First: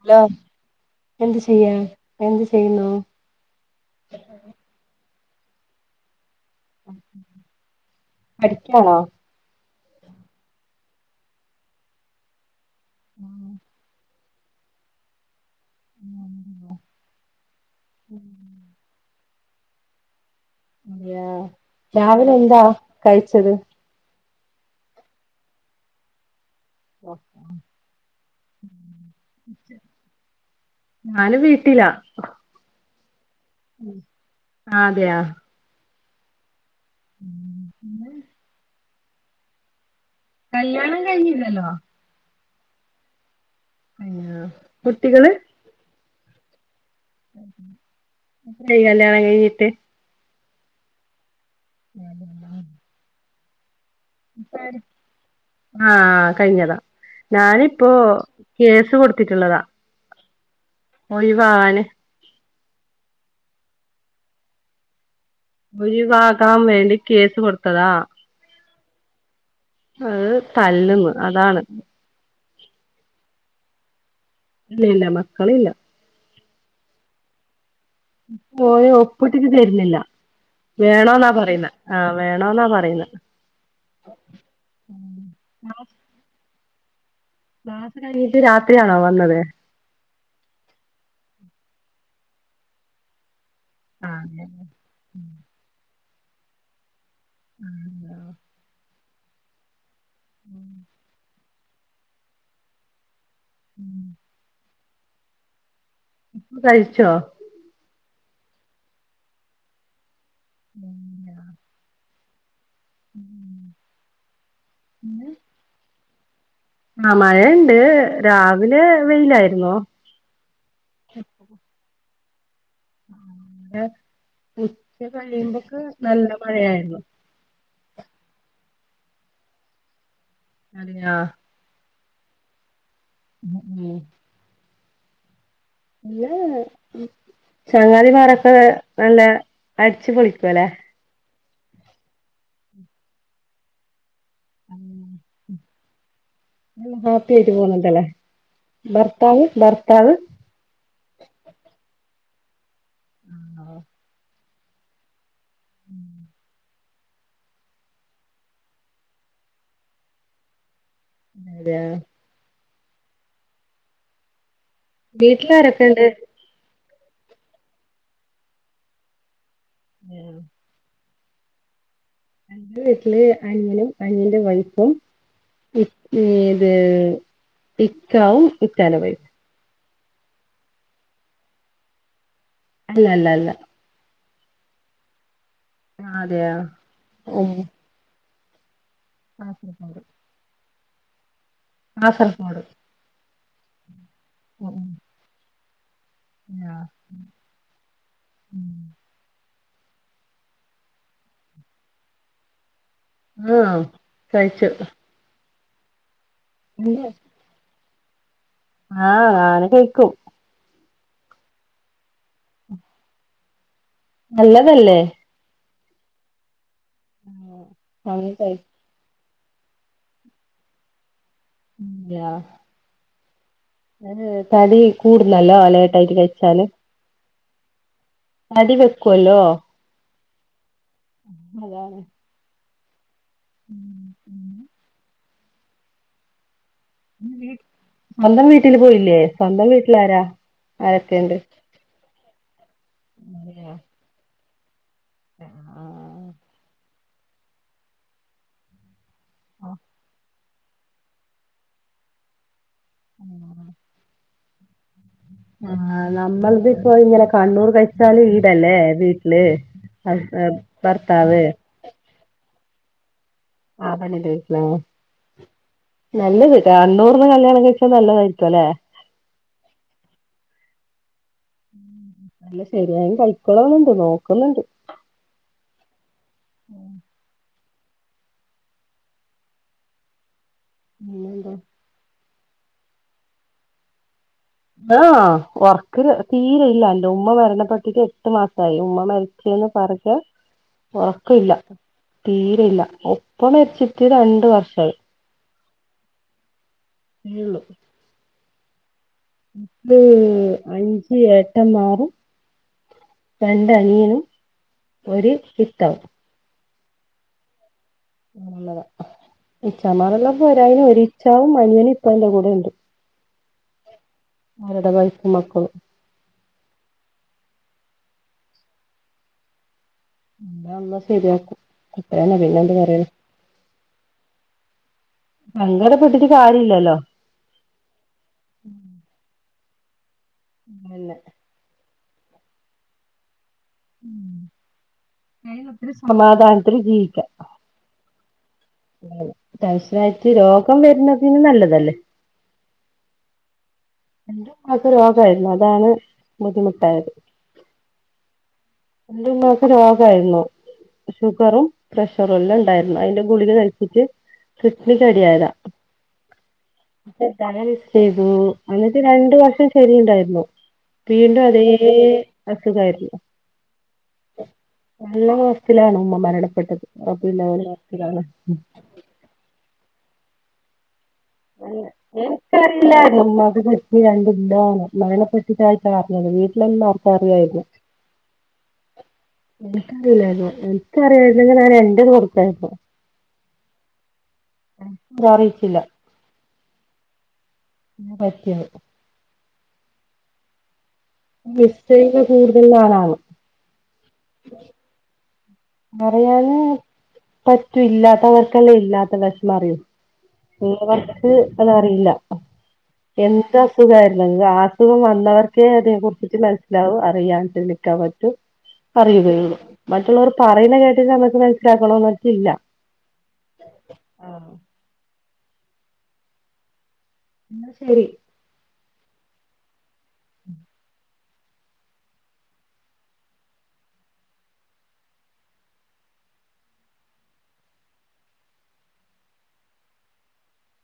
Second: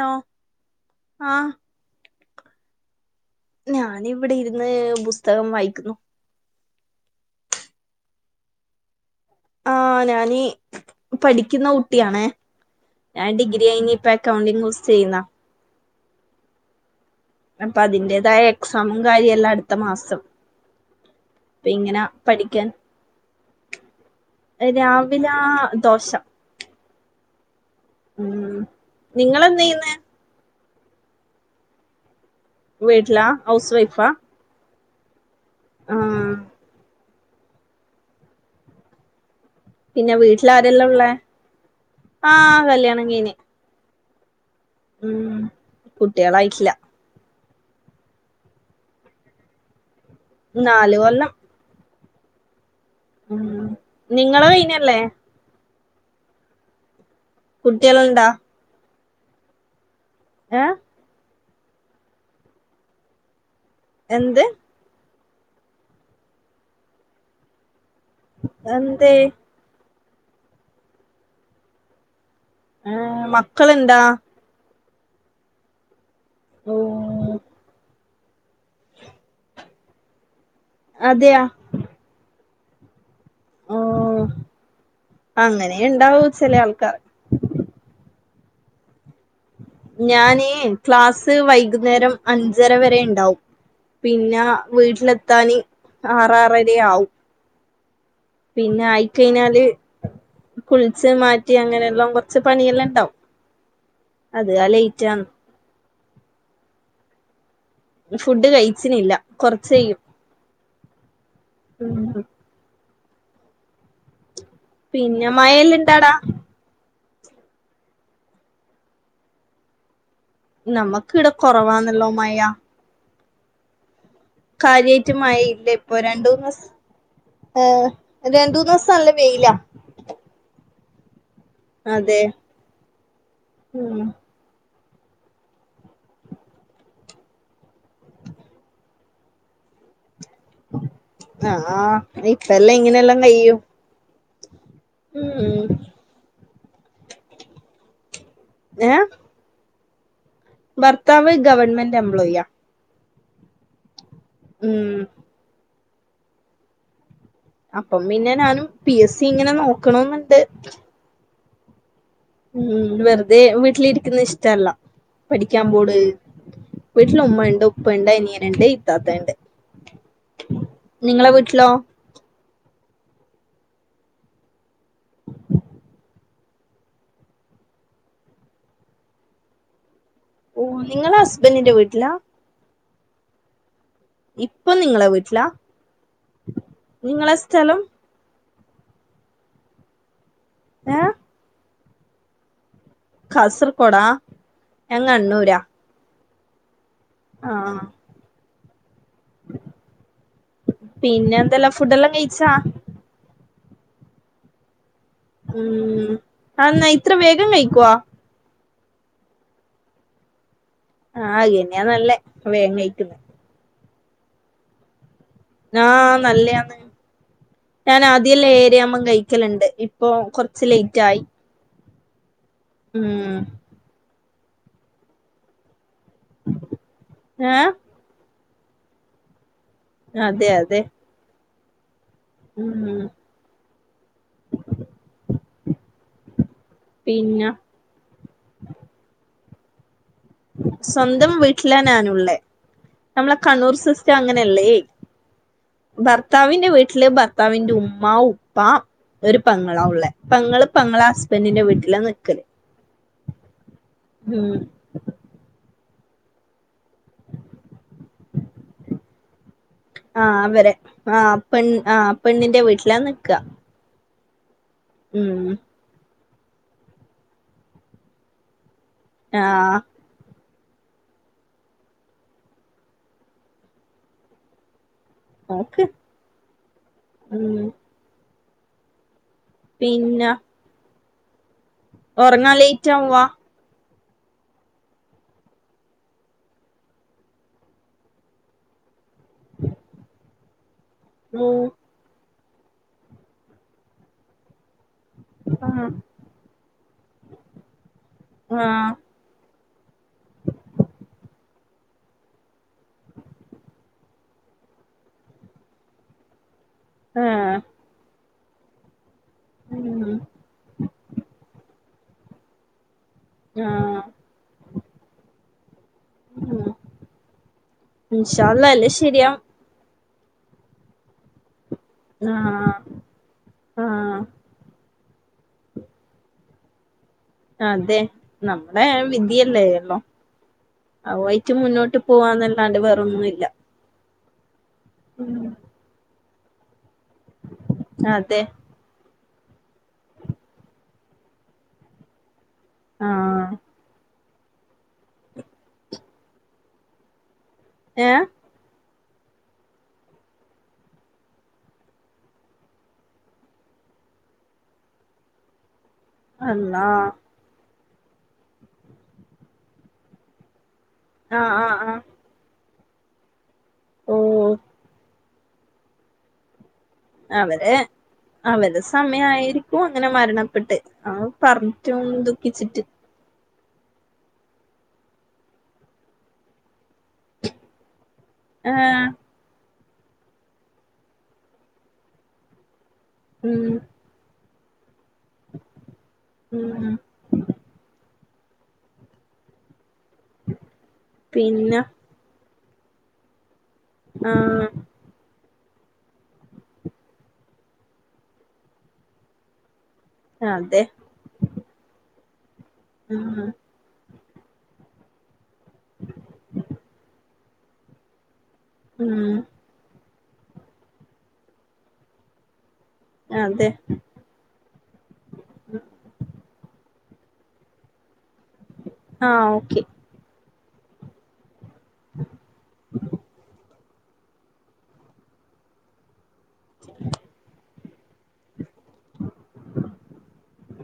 Hello എന്ത് ആഹ് ചെയ്യാ എന്ത് ചെയ്യുന്നു സ്തകം വായിക്കുന്നു പഠിക്കാണോ ആ ഞാനെ പഠിക്കുന്ന കുട്ടിയാണേ ആന്റി ഗിരിയാണി പാക് കൗണ്ടിഗ് ഗുസു ചെയ്യുന്നോ ഉ അപ്പം അതിന്റേതായ എക്സാമും കാര്യ ല്ല അടുത്ത മാസം യാ അപ്പ ഇങ്ങനെ രാവിലെ എന്താ കഴിച്ചത് രാവിലാ ദോശ ഓ ഉം നിങ്ങൾ എന്ത്‌ ചെയ്യന്നെ ഞാനും വീട്ടിലാ വീട്ട് ലാ ഹൗസ് വൈഫാ ആ അത് യാ ആ ഉ പി [unintelligible] പിന്നെ വീട്ടിലാരെല്ലാ കല്യാണം ഒള്ളേ കഴിഞ്ഞില്ലല്ലോ ആ കല്യാണങ്കയിഞ്ഞു കയിഞ്ഞോ കുട്ടികള് കുട്ടികളായിട്ടില്യ സയിക ആണം ക ഇട്ട [unintelligible] നാല് കൊല്ലം ആ ആ അ നിങ്ങള കയിഞ്ഞല്ലേ ആ കയിഞ്ഞതാ ഞാനിപ്പോ കുട്ടികളുണ്ടാ കേസു കൊടുത്ത് ത്തിട്ടുള്ളതാ ഏ ധിവാണ് എന്ത് ഒഴിവാക്കാവേണ്ടി കേസ് കൊടുത്തതാ എന്തേ അത് തല്ലുന്നു അതാണ് ഏ മക്കള്ഉണ്ടാ ഇല്ല ഇല്ല മക്കളില്ല ഓ പോയ ഒപ്പിട്ടിട്ട് തരുന്നില്ല വേണോ എന്നാ അതെയാ പറയുന്ന ആ വേ ആണോന്നാ പറയുന്നത് ഓ അങ്ങനെ ക്ലാസ് ഉണ്ടാവും ചില ആൾക്കാ ക രാത്രിയാണോവാ ഞാൻ ക്ലാസ് ക്ലാസ് വൈകുന്നേരം അഞ്ചര വരെ ഉണ്ടാവും പിന്നെ ആഹ് വീട്ടിലെത്താാന് ആറാറര ആവും ഉം പിന്നെ ആയി കഴിഞ്ഞാല് കുളിച്ച്മാറ്റ കുട്ടി അങ്ങനെല്ലാം കുറച്ച് പണിയെല്ലാം ഉണ്ടാവും അത് അലയ് ചമ് ഫുഡ്കഴിച്ചോ ഫുഡ് കഴിച്ചിനില്ല കൊറച്ച് കഴിയും [unintelligible] ഉം ഉം പിന്നെ മയല്ല ഇണ്ടാടാ ആഹ മഴുണ്ട് രാവിലെ വെയിലായിരുന്നു നമ്മക്ക് ഇവിടെ കുറവാണല്ലോ മയാ ആഹ കാര്യമായിട്ടു മയില്ലേ ഇപ്പൊ രണ്ട്മൂന്ന് മഴയായിരുന്നു ദിവസ രണ്ടോന്നുസം നല്ലവെയിലാ. അതെയോ. അതെ. ഉ ഉ ഉം പി ചങ്കാതിമാരൊക്കെ നല്ല അടിച്ചു പൊളിക്ക പെളികുലെ. ആഹ് ഇപ്പല്ലാം ഇങ്ങനെയെല്ലാം കഴിയും. ഉം ഉ ആ ഹാപ്പി ആയിട്ട് പോണിണ്ട്ല്ലെ? ഏഹ് ബർത്താവ ബർത്ത അത് ഭർത്താവ് ഗവൺമെന്റ് എംപ്ലോയ്യാ ആ ഉം അപ്പം പിന്നെ ഞാനും പി എസ് സി ഇങ്ങനെ നോക്ക്‌ണ് ന്ന്ണ്ട് [unintelligible] ഉം വെറുതെ വീട്ടിലിരിക്കുന്നത് ഇഷ്ടല്ല പഠിക്കാൻ പോട് വീട്ട്ലാരൊക്കെണ്ട് വീട്ടില് ഉമ്മ ഇണ്ട് ഉപ്പ ഇണ്ട് അനിയന്ണ്ട് ഇത്താത്ത ഇണ്ട് ഹേ നിങ്ങളെ വീട്ട്ലോ എന്റെ വീട്ട്ല് അനിയനും അനിയന്റെ വൈഫും ഏ ഇത് ഇക്കാവും ഇക്കാന്റെ വൈഫും ഓ നിങ്ങള് ഹസ്ബന്റിന്റെ വീട്ട്ലാ അല്ല അല്ല അല്ല ഇപ്പം നിങ്ങളെ വീട്ട്ലാ അതെയാ ഓ സ്ഥലം ആ [unintelligible] ഏ കാസർകോഡ് കാസർകൊഡാ ഞാൻ കണ്ണൂരാ ആഹ ആഹ ഉം [unintelligible] പിന്നെ എന്തല്ല ഫുഡ എല്ലാം കഴിച്ചാ? ആഹ കഴിച്ചു. ഉം ആന്ന ഇത്ര വേഗം വഴക്കുവാ? ആ [unintelligible] കഴിക്കും. ആകന്ന നല്ലേ വേങ്ങയിക്കന്ന്. നല്ലതല്ലേ? ആഹ നല്ലതന്ന്. ഉം. ഞാൻ അങ്ങനെ ആദ്യല്ലേ കഴിക്കും. ഏരി അമ്മ ിക്കലുണ്ട് ഇപ്പൊ കുറച്ച് ലേറ്റ് ആയി ഇല്ല ഉം തടി കൂടുന്നല്ലോ അല [unintelligible] കഴച്ചല് ഏ നടി വെക്കുവല്ലോ അതെ അതെ അതാണ് ഉം ഉം പിന്നെ സ്വന്തം വീട്ടില് പോയില്ലേ തന്ന വി സ്വന്തം വീട്ടില ഞാനുള്ളേ നമ്മളെ അതെയോ? കണ്ണൂർ സിസ്റ്റ അങ്ങനെ ല്ലേ ആ. ഭർത്താവിന്റെ വീട് അല്ലെ ഭർത്താവിന്റെ ഉമ്മ ഉപ്പാ ഒരു പെങ്ങള ഉള്ളേ പെങ്ങള് പെങ്ങളെ ഹസ്ബൻഡിന്റെ വീട്ടിലാ നിക്കല് ആ ഉം ആ നമ്മള്ത് ഇപ്പോ ഇങ്ങനെ കണ്ണൂർ കഴിച്ചാല് ഈടല്ലേ വീട്ടില് ആഹ് അവരെ ഭർത്താവ് ല്ല നിക്ക ആഹ പെണ്ണിന്റെ വീട്ടിലാ ഉം നല്ലത് താ കണ്ണൂറിന് കല്യാണം കഴിച്ചാ നല്ലതായിരിക്കും അല്ലെ ആഹ അല്ല ശരിയായും [unintelligible] നോക്കുന്നുണ്ട് നോക്ക് ഉം പിന്നെ പിന്നെന്താ ഒറങ്ങാ ലേറ്റാവാ ആഹ ഉറക്ക തീരെ ഇല്ലല്ലോ ഉമ്മ മരണ പെട്ടിട്ട് എട്ട് മാസമായി ഉമ്മ മരി [unintelligible] ഉറക്ക ഇല്ല ഉം തീരെ ഇല്ല ഉപ്പ മരിച്ചിട്ട് രണ്ട് വർഷായി ആഹ [unintelligible] ആഹ് അഞ്ച് ഏട്ടന്മാരും രണ്ടനിയനും ഒരു പിത്താവ് ആഹ് നല്ലതാ ഉം ഇച്ചമാറല്ലപ്പോ ഒരാ [unintelligible] ഒരിച്ചാവും [unintelligible] ഇക്കാന്റെ കൂടെ ഉണ്ട് ആഹ് അവരുടെ വൈഫും മക്കളും ഇന്ഷാ അല്ലാഹ് എല്ലാം ശരിയാവും എല്ലാം അല്ലാഹ് ശരിയാക്കും അത്രന്നെ പിന്നെ എന്ത് ആഹ് പറയണ് ആഹ് ആഹ് സങ്കടപ്പെട്ടിട്ട് കാര്യം ഇല്ലല്ലോ അതെ നമ്മടെ വിധിയല്ലേ ഹലോ അതന്നെ അവയിട്ടു മുന്നോട്ട് പോവാന്നല്ലാണ്ട് വേറൊന്നും ഇല്ല ഉം അയ്നൊത്തിരി സ സമാധാനത്തിൽ ജീ അതെ ടെൻഷനായിട്ട് രോഗം വരുന്നതിനും നല്ലതല്ലേ ആഹ് എന്റെ ഉമ്മാക്ക് രോഗായിരുന്നു അതാണ് ബുദ്ധിമുട്ടായത് ഏഹ്? എന്റെ ഉമ്മാക്ക് രോഗായിരുന്നു ഷുഗറും പ്രഷറും എല്ലാം ഇണ്ടായിരുന്നു അതിന്റെ ഗുളിക കഴിച്ചിട്ട് കിഡ്നിക്ക് അടിയായതാ. അന്നാ ഡയാലിസ് ചെയ്തു ഇന്ന്ട്ട് രണ്ടു വർഷം ശരി ഇണ്ടായിര്ന്നു വീണ്ടും ആഹ് അതേ ആഹ് ആഹ് അസ് ക്ക് കാര്യല്ല ഓഹ് നല്ല മാസത്തിലാണ് ഉമ്മ മരണപ്പെട്ടത്. പിന്നെ അവരെ അവസ്ഥയിലാണ് അവരെ സമയായിരിക്കും. അങ്ങനെ മരണപ്പെട്ട് അത് പറഞ്ഞിട്ടും ദുഃഖിച്ചിട്ട് ക്ക് കിഡ്‌നി രണ്ടുല്ലാന്ന് മരണ പെട്ടിട്ടായിട്ടാണറിഞ്ഞത് വീട്ടിലെല്ലാം പ്പറിയായ്ര്ന്നു ആഹ് എനിക്കറീലാര്ന്നു എനിക്കറിയായ് ര്ന്നെ [unintelligible] ഞാൻ എൻ്റെ കൊടുത്തയക്കും ഉം [unintelligible] അറിയിച്ചില്ല. ഊം പറ്റി ഉ ഗിഫ്റ്റ് ചെയ്ത കൂടും വല്യലാണ് ആ കരയാൻ പറ്റൂ ഇല്ലാത്തവർക്കല്ലേ ഇല്ലാത്ത വിഷ്മം അറിയും അതെ ചിലവർക്ക് അത് അറിയില്ല ഓ ഉം എന്തസുഖാര് [unintelligible] [unintelligible] വന്നവർ [unintelligible] അതെ കുറിച്ചിട്ട് മനസ്സിലാവൂ അറിയാൻ [unintelligible] ഉം അറിയുകയുള്ളൂ. മറ്റുള്ളവർക്ക് പറയുന്ന കേട്ടിട്ട് നമുക്ക് മനസ്സിലാക്കണോന്നു വച്ചില്ല. അതെ. [unintelligible] ശരി. ആ! ഓക്കെ! [inaudible]